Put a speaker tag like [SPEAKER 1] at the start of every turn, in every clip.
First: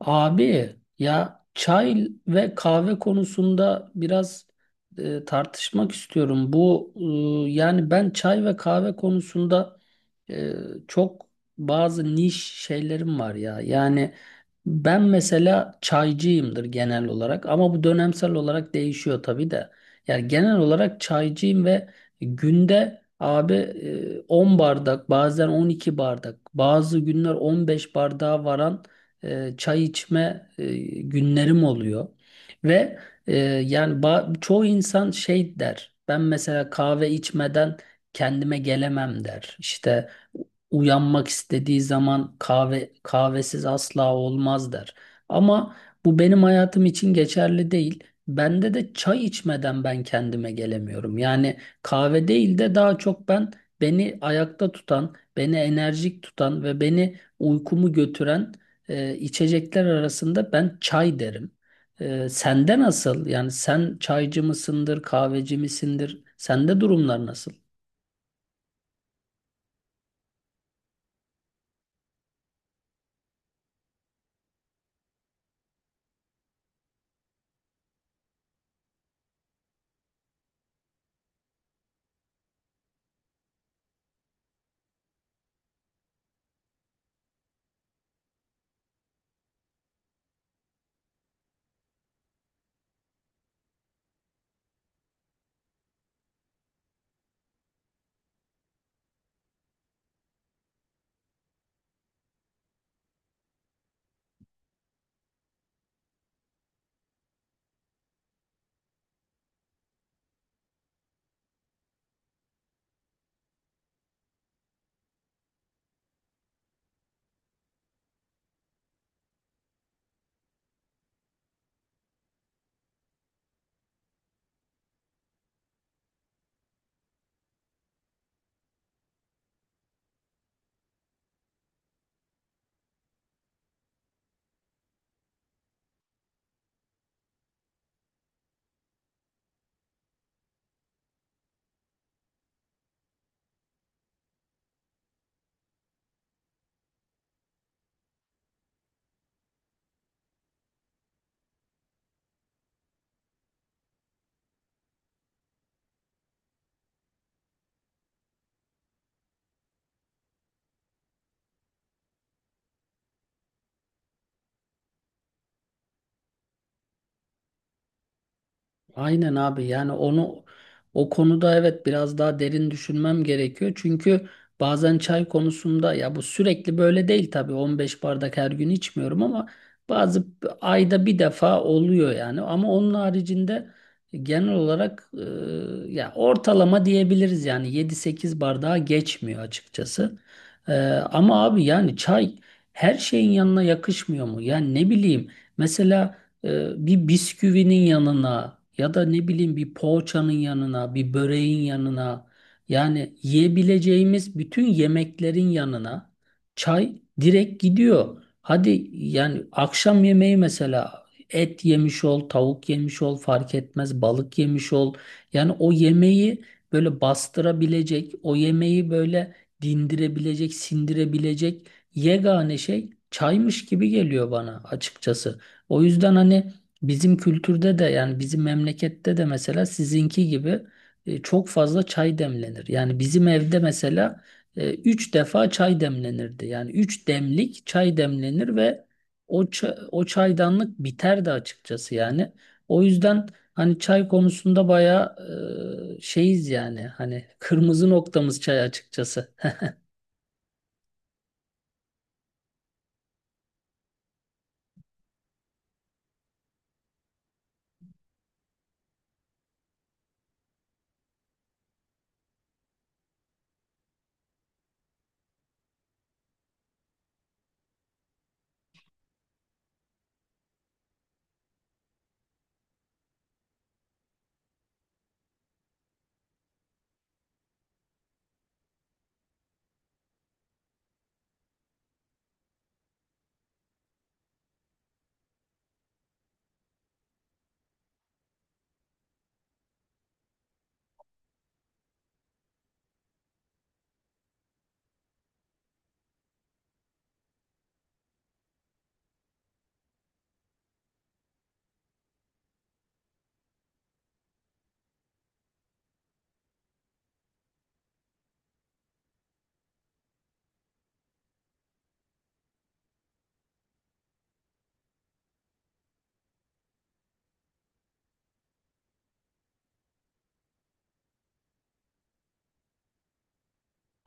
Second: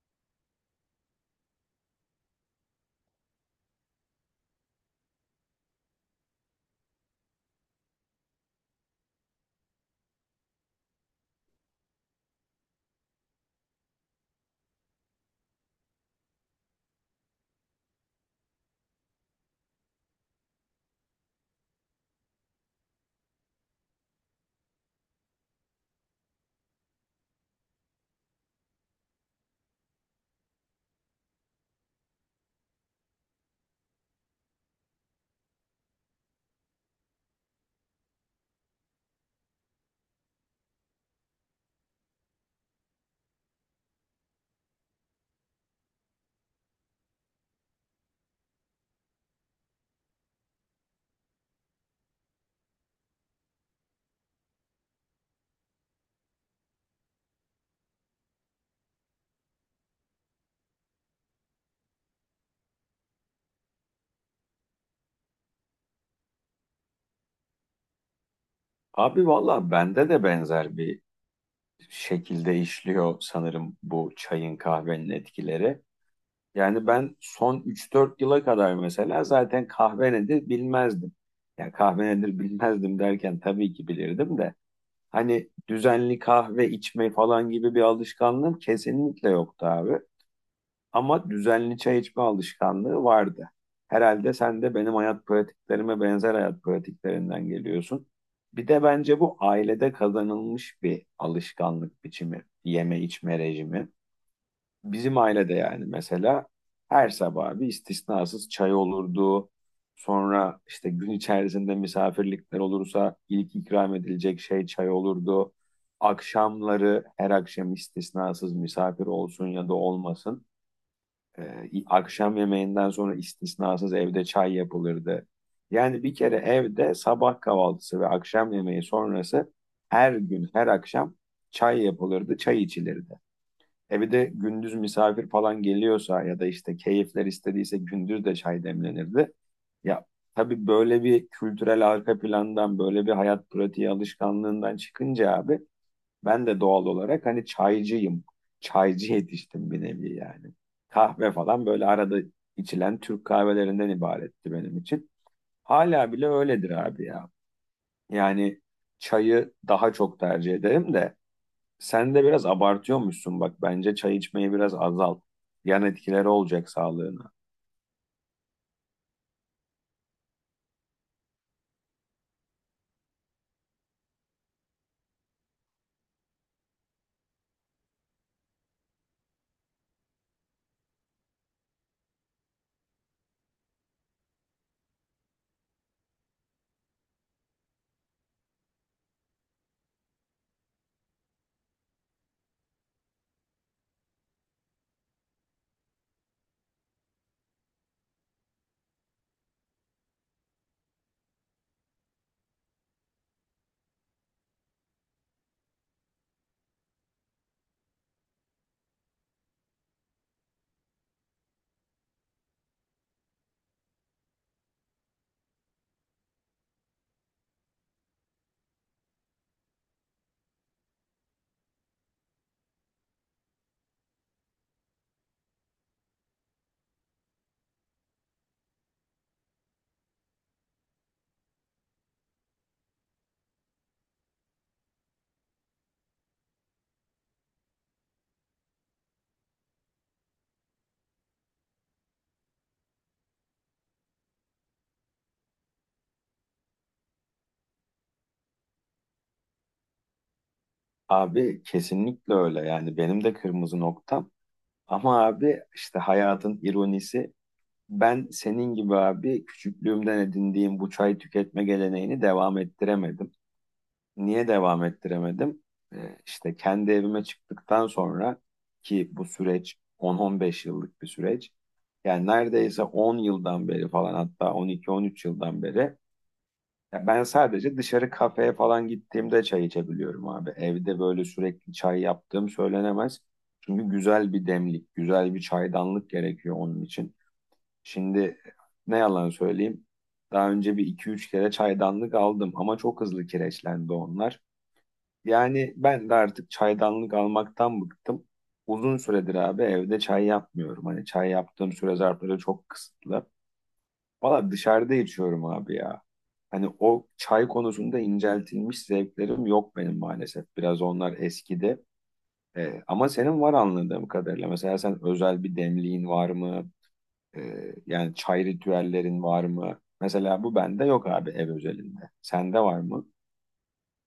[SPEAKER 1] Abi ya çay ve kahve konusunda biraz tartışmak istiyorum. Bu yani ben çay ve kahve konusunda e, çok bazı niş şeylerim var ya. Yani ben mesela çaycıyımdır genel olarak ama bu dönemsel olarak değişiyor tabii de. Yani genel olarak çaycıyım ve günde abi 10 bardak bazen 12 bardak bazı günler 15 bardağa varan çay içme günlerim oluyor. Ve e, yani çoğu insan şey der. Ben mesela kahve içmeden kendime gelemem der. İşte uyanmak istediği zaman kahvesiz asla olmaz der. Ama bu benim hayatım için geçerli değil. Bende de çay içmeden ben kendime gelemiyorum. Yani kahve değil de daha çok ben beni ayakta tutan, beni enerjik tutan ve beni uykumu götüren içecekler arasında ben çay derim. Sende nasıl? Yani sen çaycı mısındır, kahveci misindir? Sende durumlar nasıl?
[SPEAKER 2] Abi valla bende de benzer bir şekilde işliyor sanırım bu çayın kahvenin etkileri. Yani ben son üç dört yıla kadar mesela zaten kahve nedir bilmezdim. Ya kahve nedir bilmezdim derken tabii ki bilirdim de. Hani düzenli kahve içme falan gibi bir alışkanlığım kesinlikle yoktu abi. Ama düzenli çay içme alışkanlığı vardı. Herhalde sen de benim hayat pratiklerime benzer hayat pratiklerinden geliyorsun. Bir de bence bu ailede kazanılmış bir alışkanlık biçimi, yeme içme rejimi. Bizim ailede yani mesela her sabah bir istisnasız çay olurdu. Sonra işte gün içerisinde misafirlikler olursa ilk ikram edilecek şey çay olurdu. Akşamları her akşam istisnasız misafir olsun ya da olmasın akşam yemeğinden sonra istisnasız evde çay yapılırdı. Yani bir kere evde sabah kahvaltısı ve akşam yemeği sonrası her gün, her akşam çay yapılırdı, çay içilirdi. E bir de gündüz misafir falan geliyorsa ya da işte keyifler istediyse gündüz de çay demlenirdi. Ya tabii böyle bir kültürel arka plandan, böyle bir hayat pratiği alışkanlığından çıkınca abi ben de doğal olarak hani çaycıyım. Çaycı yetiştim bir nevi yani. Kahve falan böyle arada içilen Türk kahvelerinden ibaretti benim için. Hala bile öyledir abi ya. Yani çayı daha çok tercih ederim de sen de biraz abartıyormuşsun bak. Bence çay içmeyi biraz azalt. Yan etkileri olacak sağlığına.
[SPEAKER 1] Aynen abi, yani o konuda evet biraz daha derin düşünmem gerekiyor. Çünkü bazen çay konusunda ya bu sürekli böyle değil tabii, 15 bardak her gün içmiyorum ama bazı ayda bir defa oluyor yani. Ama onun haricinde genel olarak ya ortalama diyebiliriz, yani 7-8 bardağa geçmiyor açıkçası. Ama abi yani çay her şeyin yanına yakışmıyor mu? Yani ne bileyim, mesela bir bisküvinin yanına ya da ne bileyim bir poğaçanın yanına, bir böreğin yanına, yani yiyebileceğimiz bütün yemeklerin yanına çay direkt gidiyor. Hadi yani akşam yemeği, mesela et yemiş ol, tavuk yemiş ol fark etmez, balık yemiş ol. Yani o yemeği böyle bastırabilecek, o yemeği böyle dindirebilecek, sindirebilecek yegane şey çaymış gibi geliyor bana açıkçası. O yüzden hani bizim kültürde de, yani bizim memlekette de mesela sizinki gibi çok fazla çay demlenir. Yani bizim evde mesela 3 defa çay demlenirdi. Yani 3 demlik çay demlenir ve o çaydanlık biterdi açıkçası yani. O yüzden hani çay konusunda bayağı şeyiz yani. Hani kırmızı noktamız çay açıkçası.
[SPEAKER 2] Abi kesinlikle öyle yani benim de kırmızı noktam. Ama abi işte hayatın ironisi, ben senin gibi abi küçüklüğümden edindiğim bu çay tüketme geleneğini devam ettiremedim. Niye devam ettiremedim? İşte kendi evime çıktıktan sonra ki bu süreç 10-15 yıllık bir süreç. Yani neredeyse 10 yıldan beri falan hatta 12-13 yıldan beri ya ben sadece dışarı kafeye falan gittiğimde çay içebiliyorum abi. Evde böyle sürekli çay yaptığım söylenemez. Çünkü güzel bir demlik, güzel bir çaydanlık gerekiyor onun için. Şimdi ne yalan söyleyeyim. Daha önce bir iki üç kere çaydanlık aldım ama çok hızlı kireçlendi onlar. Yani ben de artık çaydanlık almaktan bıktım. Uzun süredir abi evde çay yapmıyorum. Hani çay yaptığım süre zarfları çok kısıtlı. Valla dışarıda içiyorum abi ya. Hani o çay konusunda inceltilmiş zevklerim yok benim maalesef. Biraz onlar eskidi. Ama senin var anladığım kadarıyla. Mesela sen özel bir demliğin var mı? Yani çay ritüellerin var mı? Mesela bu bende yok abi ev özelinde. Sende var mı?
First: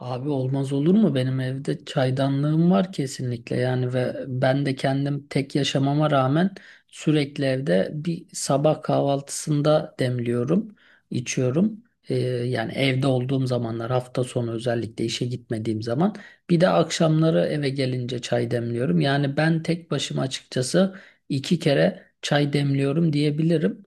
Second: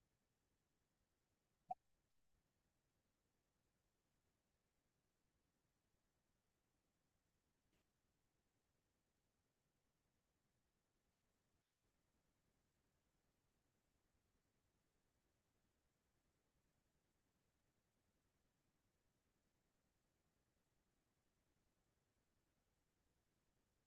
[SPEAKER 1] Abi olmaz olur mu? Benim evde çaydanlığım var kesinlikle yani, ve ben de kendim tek yaşamama rağmen sürekli evde bir sabah kahvaltısında demliyorum, içiyorum. Yani evde olduğum zamanlar, hafta sonu özellikle işe gitmediğim zaman, bir de akşamları eve gelince çay demliyorum. Yani ben tek başıma açıkçası 2 kere çay demliyorum diyebilirim.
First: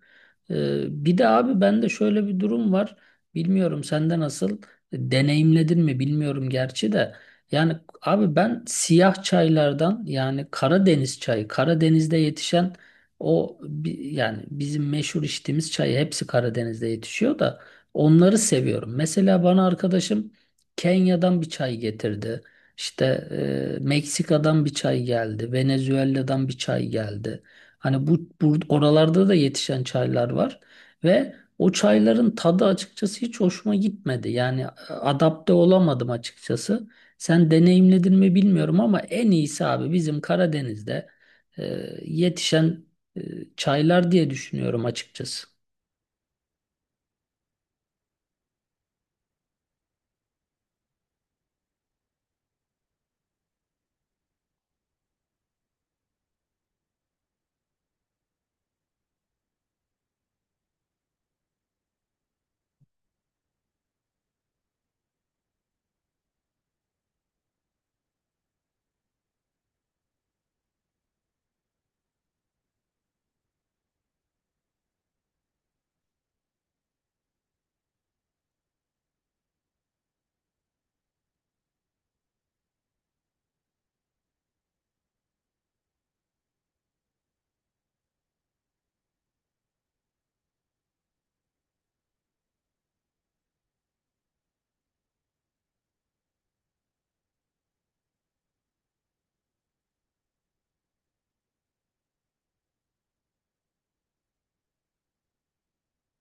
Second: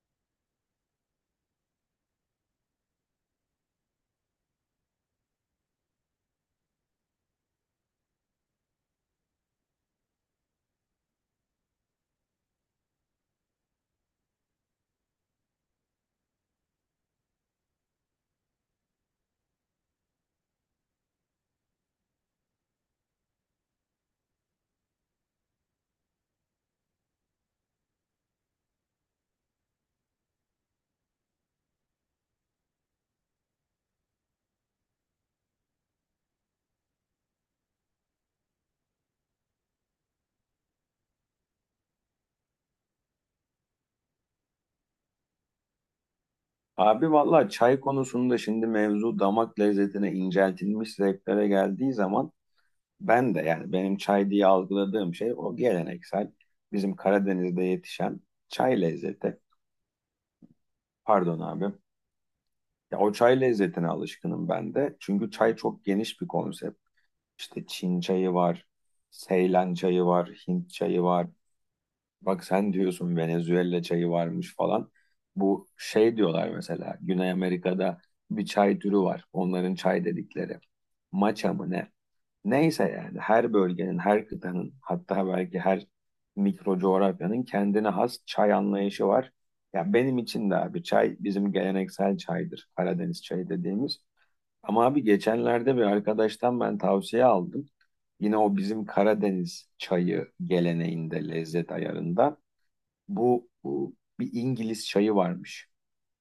[SPEAKER 1] Bir de abi bende şöyle bir durum var. Bilmiyorum sende nasıl, deneyimledin mi bilmiyorum gerçi de. Yani abi ben siyah çaylardan, yani Karadeniz çayı, Karadeniz'de yetişen yani bizim meşhur içtiğimiz çayı, hepsi Karadeniz'de yetişiyor da, onları seviyorum. Mesela bana arkadaşım Kenya'dan bir çay getirdi. İşte Meksika'dan bir çay geldi, Venezuela'dan bir çay geldi. Hani bu oralarda da yetişen çaylar var ve o çayların tadı açıkçası hiç hoşuma gitmedi. Yani adapte olamadım açıkçası. Sen deneyimledin mi bilmiyorum ama en iyisi abi bizim Karadeniz'de e, yetişen e, çaylar diye düşünüyorum açıkçası.
[SPEAKER 2] Abi vallahi çay konusunda şimdi mevzu damak lezzetine inceltilmiş zevklere geldiği zaman ben de yani benim çay diye algıladığım şey o geleneksel bizim Karadeniz'de yetişen çay lezzeti. Pardon abi. Ya o çay lezzetine alışkınım ben de. Çünkü çay çok geniş bir konsept. İşte Çin çayı var, Seylan çayı var, Hint çayı var. Bak sen diyorsun Venezuela çayı varmış falan. Bu şey diyorlar mesela Güney Amerika'da bir çay türü var. Onların çay dedikleri. Maça mı ne? Neyse yani her bölgenin, her kıtanın hatta belki her mikro coğrafyanın kendine has çay anlayışı var. Ya benim için de abi çay bizim geleneksel çaydır. Karadeniz çayı dediğimiz. Ama abi geçenlerde bir arkadaştan ben tavsiye aldım. Yine o bizim Karadeniz çayı geleneğinde, lezzet ayarında. Bu bir İngiliz çayı varmış.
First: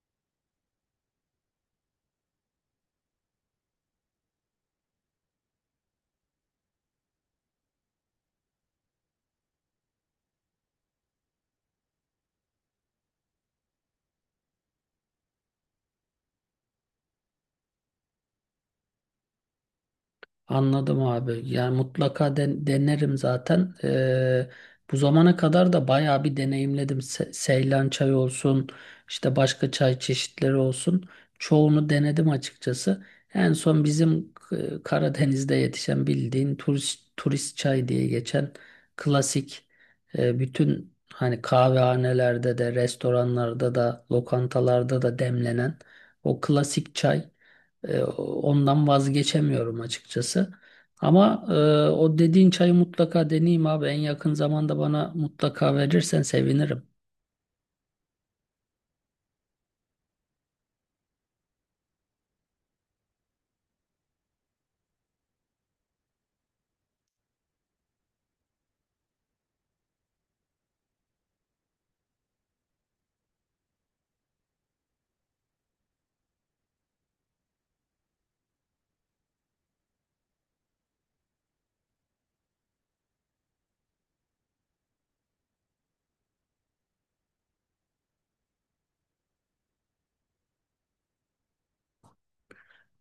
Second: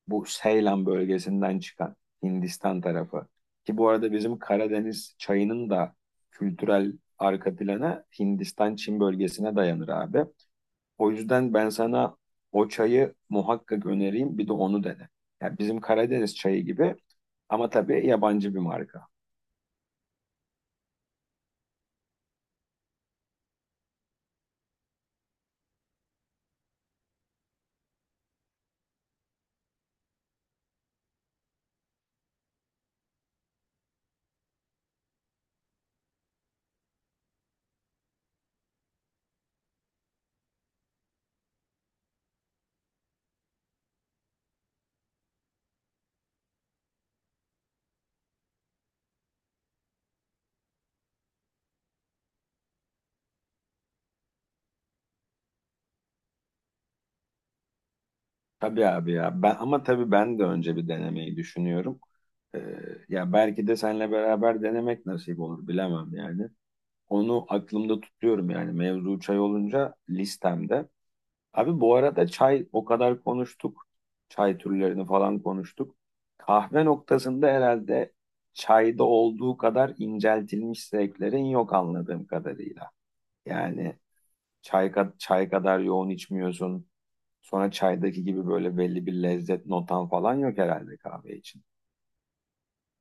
[SPEAKER 2] Bu Seylan bölgesinden çıkan Hindistan tarafı. Ki bu arada bizim Karadeniz çayının da kültürel arka planı Hindistan-Çin bölgesine dayanır abi. O yüzden ben sana o çayı muhakkak önereyim bir de onu dene. Yani bizim Karadeniz çayı gibi ama tabii yabancı bir marka.
[SPEAKER 1] Anladım abi. Yani mutlaka denerim zaten. Bu zamana kadar da bayağı bir deneyimledim. Seylan çayı olsun, işte başka çay çeşitleri olsun. Çoğunu denedim açıkçası. En son bizim Karadeniz'de yetişen, bildiğin turist turist çay diye geçen klasik, bütün hani kahvehanelerde de, restoranlarda da, lokantalarda da demlenen o klasik çay. Ondan vazgeçemiyorum açıkçası. Ama o dediğin çayı mutlaka deneyeyim abi. En yakın zamanda bana mutlaka verirsen sevinirim.
[SPEAKER 2] Tabii abi ya. Ben, ama tabii ben de önce bir denemeyi düşünüyorum. Ee, Ya belki de seninle beraber denemek nasip olur bilemem yani. Onu aklımda tutuyorum yani mevzu çay olunca listemde. Abi bu arada çay o kadar konuştuk. Çay türlerini falan konuştuk. Kahve noktasında herhalde çayda olduğu kadar inceltilmiş zevklerin yok anladığım kadarıyla. Yani çay kadar yoğun içmiyorsun. Sonra çaydaki gibi böyle belli bir lezzet notan falan yok herhalde kahve için.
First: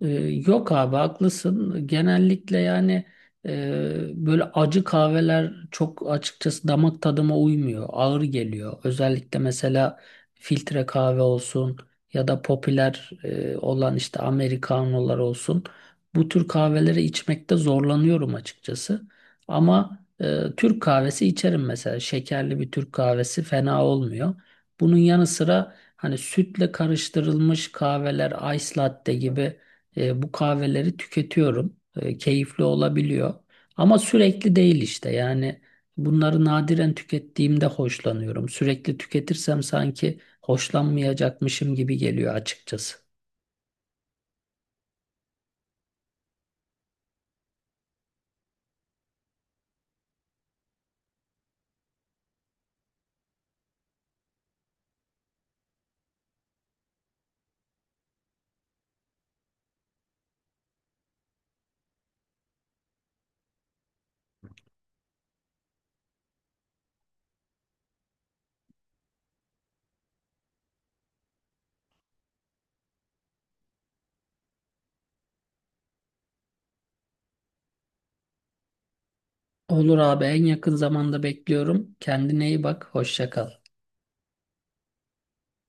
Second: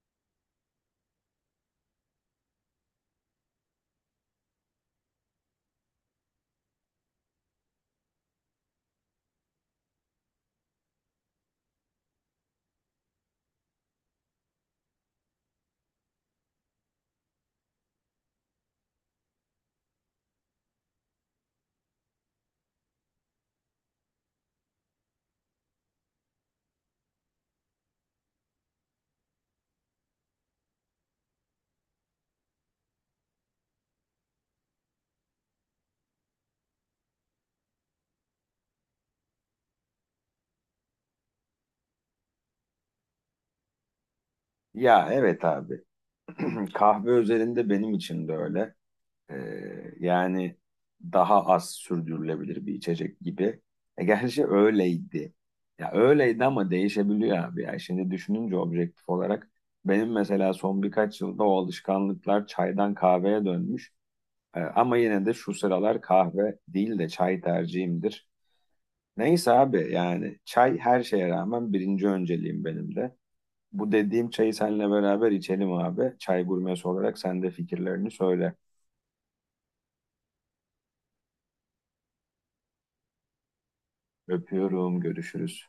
[SPEAKER 1] Ee, Yok abi, haklısın. Genellikle yani böyle acı kahveler çok açıkçası damak tadıma uymuyor. Ağır geliyor. Özellikle mesela filtre kahve olsun ya da popüler olan işte Amerikanolar olsun. Bu tür kahveleri içmekte zorlanıyorum açıkçası. Ama Türk kahvesi içerim mesela. Şekerli bir Türk kahvesi fena olmuyor. Bunun yanı sıra hani sütle karıştırılmış kahveler, ice latte gibi bu kahveleri tüketiyorum. Keyifli olabiliyor. Ama sürekli değil işte. Yani bunları nadiren tükettiğimde hoşlanıyorum. Sürekli tüketirsem sanki hoşlanmayacakmışım gibi geliyor açıkçası.
[SPEAKER 2] Ya evet abi. Kahve özelinde benim için de öyle. Yani daha az sürdürülebilir bir içecek gibi. E, gerçi öyleydi. Ya öyleydi ama değişebiliyor abi. Ya şimdi düşününce objektif olarak benim mesela son birkaç yılda o alışkanlıklar çaydan kahveye dönmüş. Ama yine de şu sıralar kahve değil de çay tercihimdir. Neyse abi yani çay her şeye rağmen birinci önceliğim benim de. Bu dediğim çayı seninle beraber içelim abi. Çay gurmesi olarak sen de fikirlerini söyle.
[SPEAKER 1] Olur abi, en yakın zamanda bekliyorum. Kendine iyi bak. Hoşça kal.
[SPEAKER 2] Öpüyorum, görüşürüz.